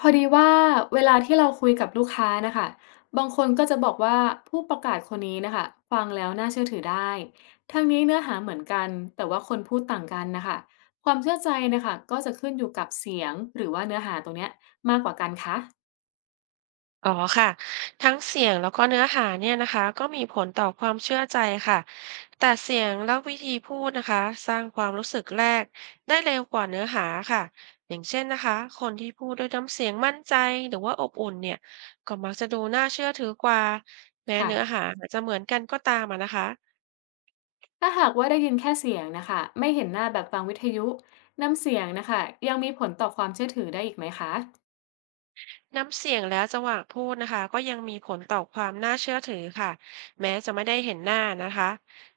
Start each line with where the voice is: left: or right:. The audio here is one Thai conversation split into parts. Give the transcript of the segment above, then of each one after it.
left: พอดีว่าเวลาที่เราคุยกับลูกค้านะคะบางคนก็จะบอกว่าผู้ประกาศคนนี้นะคะฟังแล้วน่าเชื่อถือได้ทั้งนี้เนื้อหาเหมือนกันแต่ว่าคนพูดต่างกันนะคะความเชื่อใจนะคะก็จะขึ้นอยู่กับเสียงหรือว่าเนื้อหาตรงเนี้ยมากกว่ากันคะ
right: อ๋อค่ะทั้งเสียงแล้วก็เนื้อหาเนี่ยนะคะก็มีผลต่อความเชื่อใจค่ะแต่เสียงและวิธีพูดนะคะสร้างความรู้สึกแรกได้เร็วกว่าเนื้อหาค่ะอย่างเช่นนะคะคนที่พูดด้วยน้ำเสียงมั่นใจหรือว่าอบอุ่นเนี่ยก็มักจะดูน่าเชื่อถือกว่าแม้เนื้อ
left: ค่ะ
right: หาอาจจะเหมือนกันก็ตามอะนะคะ
left: ถ้าหากว่าได้ยินแค่เสียงนะคะไม่เห็นหน้าแบบฟังวิทยุน้ำเสียงนะคะยังมีผลต่อความเชื่อถือได้อีกไหมคะ
right: น้ำเสียงและจังหวะพูดนะคะก็ยังมีผลต่อความน่าเชื่อถือค่ะแม้จะไม่ได้เห็นหน้านะคะ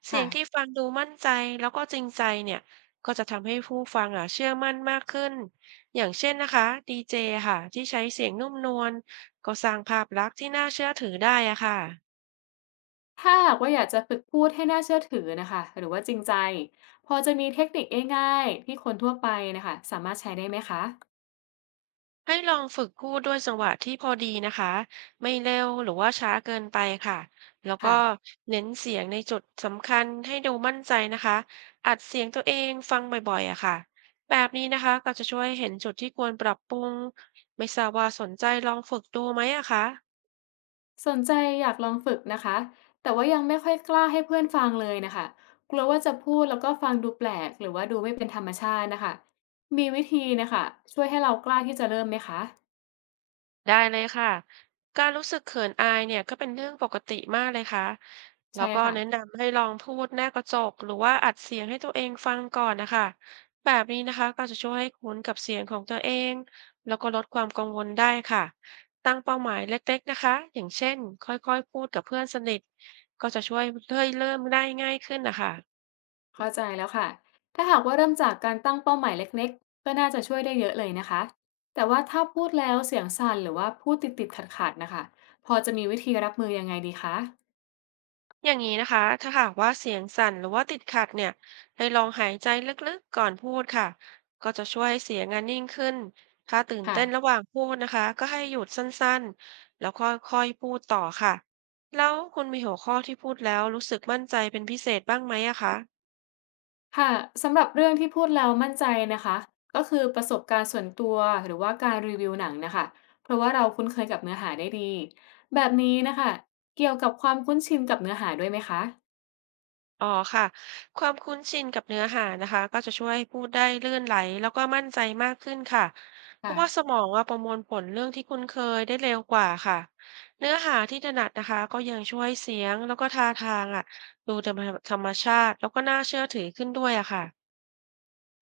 right: เสีย
left: ค่ะ
right: งที่ฟังดูมั่นใจแล้วก็จริงใจเนี่ยก็จะทำให้ผู้ฟังอ่ะเชื่อมั่นมากขึ้นอย่างเช่นนะคะดีเจค่ะที่ใช้เสียงนุ่มนวลก็สร้างภาพลักษณ์ที่น่าเชื่อถือได้อะค่ะ
left: ถ้าหากว่าอยากจะฝึกพูดให้น่าเชื่อถือนะคะหรือว่าจริงใจพอจะมีเทคนิคง่ายๆที่คนทั่วไปนะคะสามารถใช้ได้ไหมคะ
right: ให้ลองฝึกพูดด้วยจังหวะที่พอดีนะคะไม่เร็วหรือว่าช้าเกินไปค่ะแล้ว
left: ค่ะ
right: ก็เน้นเสียงในจุดสำคัญให้ดูมั่นใจนะคะอัดเสียงตัวเองฟังบ่อยๆอะค่ะแบบนี้นะคะก็จะช่วยเห็นจุดที่ควรปรับปรุงไม่ทราบว่าสนใจลองฝึกดูไหมอะคะ
left: สนใจอยากลองฝึกนะคะแต่ว่ายังไม่ค่อยกล้าให้เพื่อนฟังเลยนะคะกลัวว่าจะพูดแล้วก็ฟังดูแปลกหรือว่าดูไม่เป็นธรรมชาตินะคะมีวิธีนะคะช่วยให้เรากล้าที่จะเริ่มไหมคะ
right: ได้เลยค่ะการรู้สึกเขินอายเนี่ยก็เป็นเรื่องปกติมากเลยค่ะแล้ว
left: ใช่
right: ก็
left: ค่ะ
right: แนะนำให้ลองพูดหน้ากระจกหรือว่าอัดเสียงให้ตัวเองฟังก่อนนะคะแบบนี้นะคะก็จะช่วยให้คุ้นกับเสียงของตัวเองแล้วก็ลดความกังวลได้ค่ะตั้งเป้าหมายเล็กๆนะคะอย่างเช่นค่อยๆพูดกับเพื่อนสนิทก็จะช่วยเริ่มได้ง่ายขึ้นนะคะ
left: เข้าใจแล้วค่ะ ถ้าหากว่าเริ่มจากการตั้งเป้าหมายเล็กๆ ก็น่าจะช่วยได้เยอะเลยนะคะ แต่ว่าถ้าพูดแล้วเสียงสั่นหรือว่าพูดติดๆขัดๆนะคะ พอจะมีวิธีรับมือยังไงดีคะ
right: อย่างนี้นะคะถ้าหากว่าเสียงสั่นหรือว่าติดขัดเนี่ยให้ลองหายใจลึกๆก่อนพูดค่ะก็จะช่วยให้เสียงอะนิ่งขึ้นถ้าตื่น
left: ค่ะ
right: เต้นระหว่างพูดนะคะก็ให้หยุดสั้นๆแล้วค่อยๆพูดต่อค่ะแล้วคุณมีหัวข้อที่พูดแล้วรู้สึกมั่นใจเป็นพิเศษบ้างไหมอะคะ
left: ค่ะ สำหรับเรื่องที่พูดแล้วมั่นใจนะคะก็คือประสบการณ์ส่วนตัวหรือว่าการรีวิวหนังนะคะ เพราะว่าเราคุ้นเคยกับเนื้อหาได้ดี แบบนี้นะคะ เกี่ยวกับความคุ้นชินกับเนื้อหาด้วยไหมคะ
right: อ๋อค่ะความคุ้นชินกับเนื้อหานะคะก็จะช่วยให้พูดได้ลื่นไหลแล้วก็มั่นใจมากขึ้นค่ะเพราะว่าส
left: ค่ะ
right: มองว่าประมวลผลเรื่องที่คุ้นเคยได้เร็วกว่าค่ะเนื้อหาที่ถนัดนะคะก็ยังช่วยเสียงแล้วก็ท่าทางอ่ะดูธรรมธรรมชาติแล้วก็น่าเชื่อถือขึ้นด้วยอะค่ะ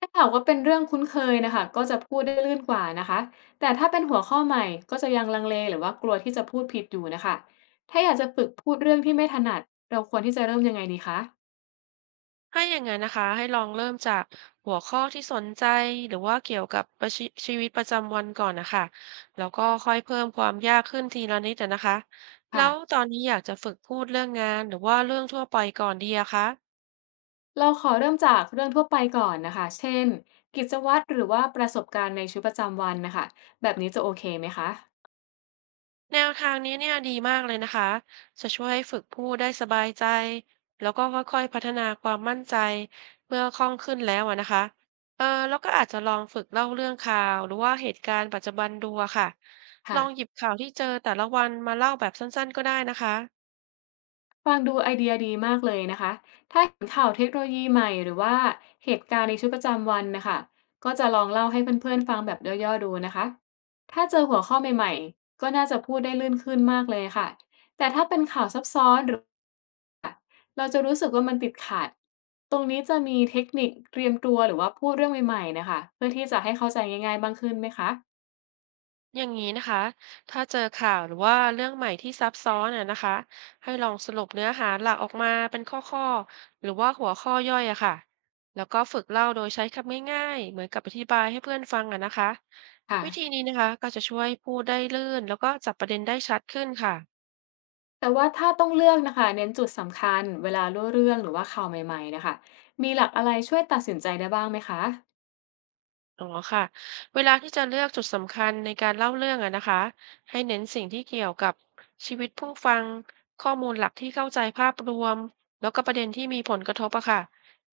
left: ถ้าหากว่าเป็นเรื่องคุ้นเคยนะคะก็จะพูดได้ลื่นกว่านะคะแต่ถ้าเป็นหัวข้อใหม่ก็จะยังลังเลหรือว่ากลัวที่จะพูดผิดอยู่นะคะถ้าอยากจะฝึกพูดเรื่องที่ไม่ถนัดเราควรที่จะเริ่มยังไงดีคะ
right: ถ้าอย่างนั้นนะคะให้ลองเริ่มจากหัวข้อที่สนใจหรือว่าเกี่ยวกับประชิชีวิตประจำวันก่อนนะคะแล้วก็ค่อยเพิ่มความยากขึ้นทีละนิดอะนะคะแล้
left: ค่ะ
right: วตอนนี้อยากจะฝึกพูดเรื่องงานหรือว่าเรื่องทั่วไปก่อนดีอะคะ
left: เราขอเริ่มจากเรื่องทั่วไปก่อนนะคะเช่นกิจวัตรหรือว่าประสบการณ์ในชีวิตประจำวันนะคะแบบนี้จะโอเคไหมคะ
right: แนวทางนี้เนี่ยดีมากเลยนะคะ จะช่วยให้ฝึกพูดได้สบายใจ แล้วก็ค่อยๆพัฒนาความมั่นใจเมื่อคล่องขึ้นแล้วอะนะคะเออแล้วก็อาจจะลองฝึกเล่าเรื่องข่าวหรือว่าเหตุการณ์ปัจจุบันดูอะค่ะ ล
left: ค่ะ
right: องหยิบข่าวที่เจอแต่ละวันมาเล่าแบบสั้นๆก็ได้นะคะ
left: ฟังดูไอเดียดีมากเลยนะคะถ้าเห็นข่าวเทคโนโลยีใหม่หรือว่าเหตุการณ์ในชีวิตประจำวันนะคะก็จะลองเล่าให้เพื่อนๆฟังแบบย่อๆดูนะคะถ้าเจอหัวข้อใหม่ๆก็น่าจะพูดได้ลื่นขึ้นมากเลยค่ะแต่ถ้าเป็นข่าวซับซ้อนหรือเราจะรู้สึกว่ามันติดขัดตรงนี้จะมีเทคนิคเตรียมตัวหรือว่าพูดเรื่องใหม่ๆนะคะเพื่อที่จะให้เข้าใจง่ายๆบ้างขึ้นไหมคะ
right: อย่างนี้นะคะ ถ้าเจอข่าวหรือว่าเรื่องใหม่ที่ซับซ้อนอ่ะนะคะให้ลองสรุปเนื้อหาหลักออกมาเป็นข้อๆหรือว่าหัวข้อย่อยอะค่ะแล้วก็ฝึกเล่าโดยใช้คำง่ายๆ เหมือนกับอธิบายให้เพื่อนฟังอะนะคะ
left: ค่ะ
right: วิธีนี้นะคะก็จะช่วยพูดได้ลื่นแล้วก็จับประเด็นได้ชัดขึ้นค่ะ
left: แต่ว่าถ้าต้องเลือกนะคะเน้นจุดสำคัญเวลาเล่าเรื่องหรือว่าข่าวใหม่ๆนะคะมีหลักอะไรช่วยตัดสินใจได้บ้างไหมคะ
right: อ๋อค่ะเวลาที่จะเลือกจุดสำคัญในการเล่าเรื่องอะนะคะให้เน้นสิ่งที่เกี่ยวกับชีวิตผู้ฟังข้อมูลหลักที่เข้าใจภาพรวมแล้วก็ประเด็นที่มีผลกระทบอะค่ะ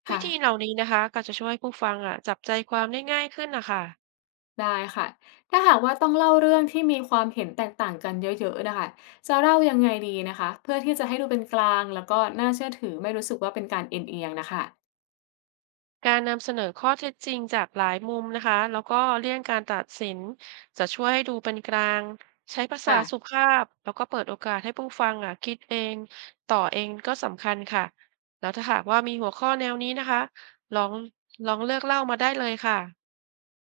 right: วิธีเห
left: ค่ะ
right: ล่านี้นะคะก็จะช่วยผู้ฟังอะจับใจความได้ง่ายขึ้นนะคะ
left: ได้ค่ะถ้าหากว่าต้องเล่าเรื่องที่มีความเห็นแตกต่างกันเยอะๆนะคะจะเล่ายังไงดีนะคะเพื่อที่จะให้ดูเป็นกลางแล้วก็น่าเชื่อถือไม่รู้สึกว่าเป็นการเอ็นเอียงนะคะ
right: การนำเสนอข้อเท็จจริงจากหลายมุมนะคะ แล้วก็เลี่ยงการตัดสินจะช่วยให้ดูเป็นกลางใช้ภาษา
left: ค่ะ
right: สุภาพแล้วก็เปิดโอกาสให้ผู้ฟังอ่ะคิดเองต่อเองก็สำคัญค่ะแล้วถ้าหากว่ามีหัวข้อแนวนี้นะคะลองลองเลือกเล่ามาได้เลยค่ะ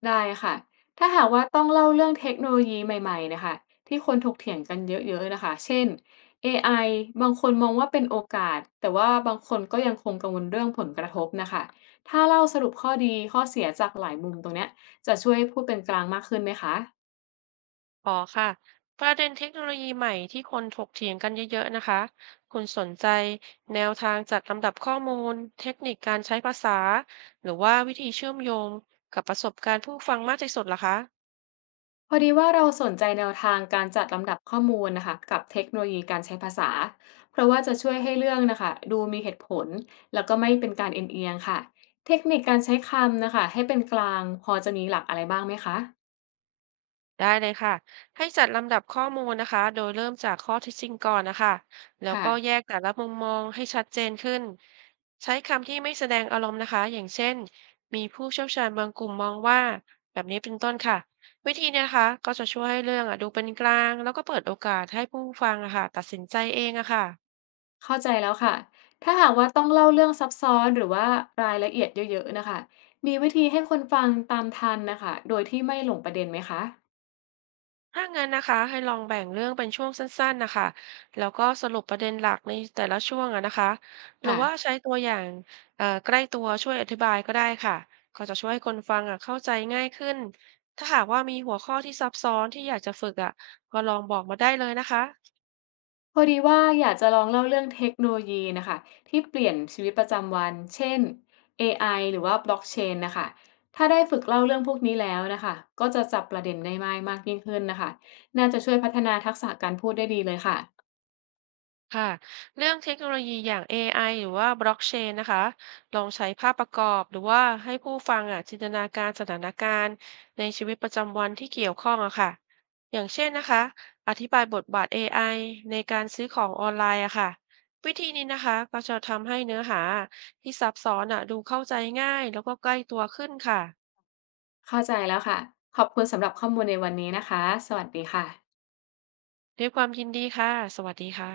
left: ได้ค่ะ ถ้าหากว่าต้องเล่าเรื่องเทคโนโลยีใหม่ๆนะคะที่คนถกเถียงกันเยอะๆนะคะเช่น AI บางคนมองว่าเป็นโอกาสแต่ว่าบางคนก็ยังคงกังวลเรื่องผลกระทบนะคะถ้าเล่าสรุปข้อดีข้อเสียจากหลายมุมตรงเนี้ยจะช่วยให้พูดเป็นกลางมากขึ้นไหมคะ
right: อ๋อค่ะประเด็นเทคโนโลยีใหม่ที่คนถกเถียงกันเยอะๆนะคะคุณสนใจแนวทางจัดลำดับข้อมูลเทคนิคการใช้ภาษาหรือว่าวิธีเชื่อมโยงกับประสบการณ์ผู้ฟังมากที่สุดเหรอคะ
left: พอดีว่าเราสนใจแนวทางการจัดลำดับข้อมูลนะคะกับเทคโนโลยีการใช้ภาษาเพราะว่าจะช่วยให้เรื่องนะคะดูมีเหตุผลแล้วก็ไม่เป็นการเอ็นเอียงค่ะเทคนิคการใช้คำนะคะให้เป็นกลางพอจะมีหลักอะไรบ้างไหมคะ
right: ได้เลยค่ะให้จัดลำดับข้อมูลนะคะโดยเริ่มจากข้อเท็จจริงก่อนนะคะแล้ว
left: ค่ะ
right: ก็แยกแต่ละมุมมองให้ชัดเจนขึ้นใช้คำที่ไม่แสดงอารมณ์นะคะอย่างเช่นมีผู้เชี่ยวชาญบางกลุ่มมองว่าแบบนี้เป็นต้นค่ะวิธีเนี้นะคะก็จะช่วยให้เรื่องอ่ะดูเป็นกลางแล้วก็เปิดโอกาสให้ผู้ฟังอะค่ะตัดสินใจเองอะค่ะ
left: เข้าใจแล้วค่ะถ้าหากว่าต้องเล่าเรื่องซับซ้อนหรือว่ารายละเอียดเยอะๆนะคะมีวิธีให้คนฟังตามทันนะคะโดยที่ไม่หลงประเด็นไหมคะ
right: ถ้างั้นนะคะให้ลองแบ่งเรื่องเป็นช่วงสั้นๆนะคะแล้วก็สรุปประเด็นหลักในแต่ละช่วงอะนะคะหรือว่า
left: ค่ะ
right: ใช้ตัวอย่างใกล้ตัวช่วยอธิบายก็ได้ค่ะก็จะช่วยให้คนฟังอะเข้าใจง่ายขึ้นถ้าหากว่ามีหัวข้อที่ซับซ้อนที่อยากจะฝึกอะก็ลองบอกมาได้เลยนะคะ
left: พอดีว่าอยากจะลองเล่าเรื่องเทคโนโลยีนะคะที่เปลี่ยนชีวิตประจำวันเช่น AI หรือว่าบล็อกเชนนะคะถ้าได้ฝึกเล่าเรื่องพวกนี้แล้วนะคะก็จะจับประเด็นได้ง่ายมากยิ่งขึ้นนะคะน่าจะช่วยพัฒนาทักษะการพูดได้ดีเลยค่ะ
right: ค่ะเรื่องเทคโนโลยีอย่าง AI หรือว่าบล็อกเชนนะคะลองใช้ภาพประกอบหรือว่าให้ผู้ฟังอ่ะจินตนาการสถานการณ์ในชีวิตประจำวันที่เกี่ยวข้องอะค่ะอย่างเช่นนะคะอธิบายบทบาท AI ในการซื้อของออนไลน์อะค่ะวิธีนี้นะคะก็จะทำให้เนื้อหาที่ซับซ้อนอะดูเข้าใจง่ายแล้วก็ใกล้ตัวขึ้นค่ะ
left: เข้าใจแล้วค่ะขอบคุณสำหรับข้อมูลในวันนี้นะคะสวัสดีค่ะ
right: ด้วยความยินดีค่ะสวัสดีค่ะ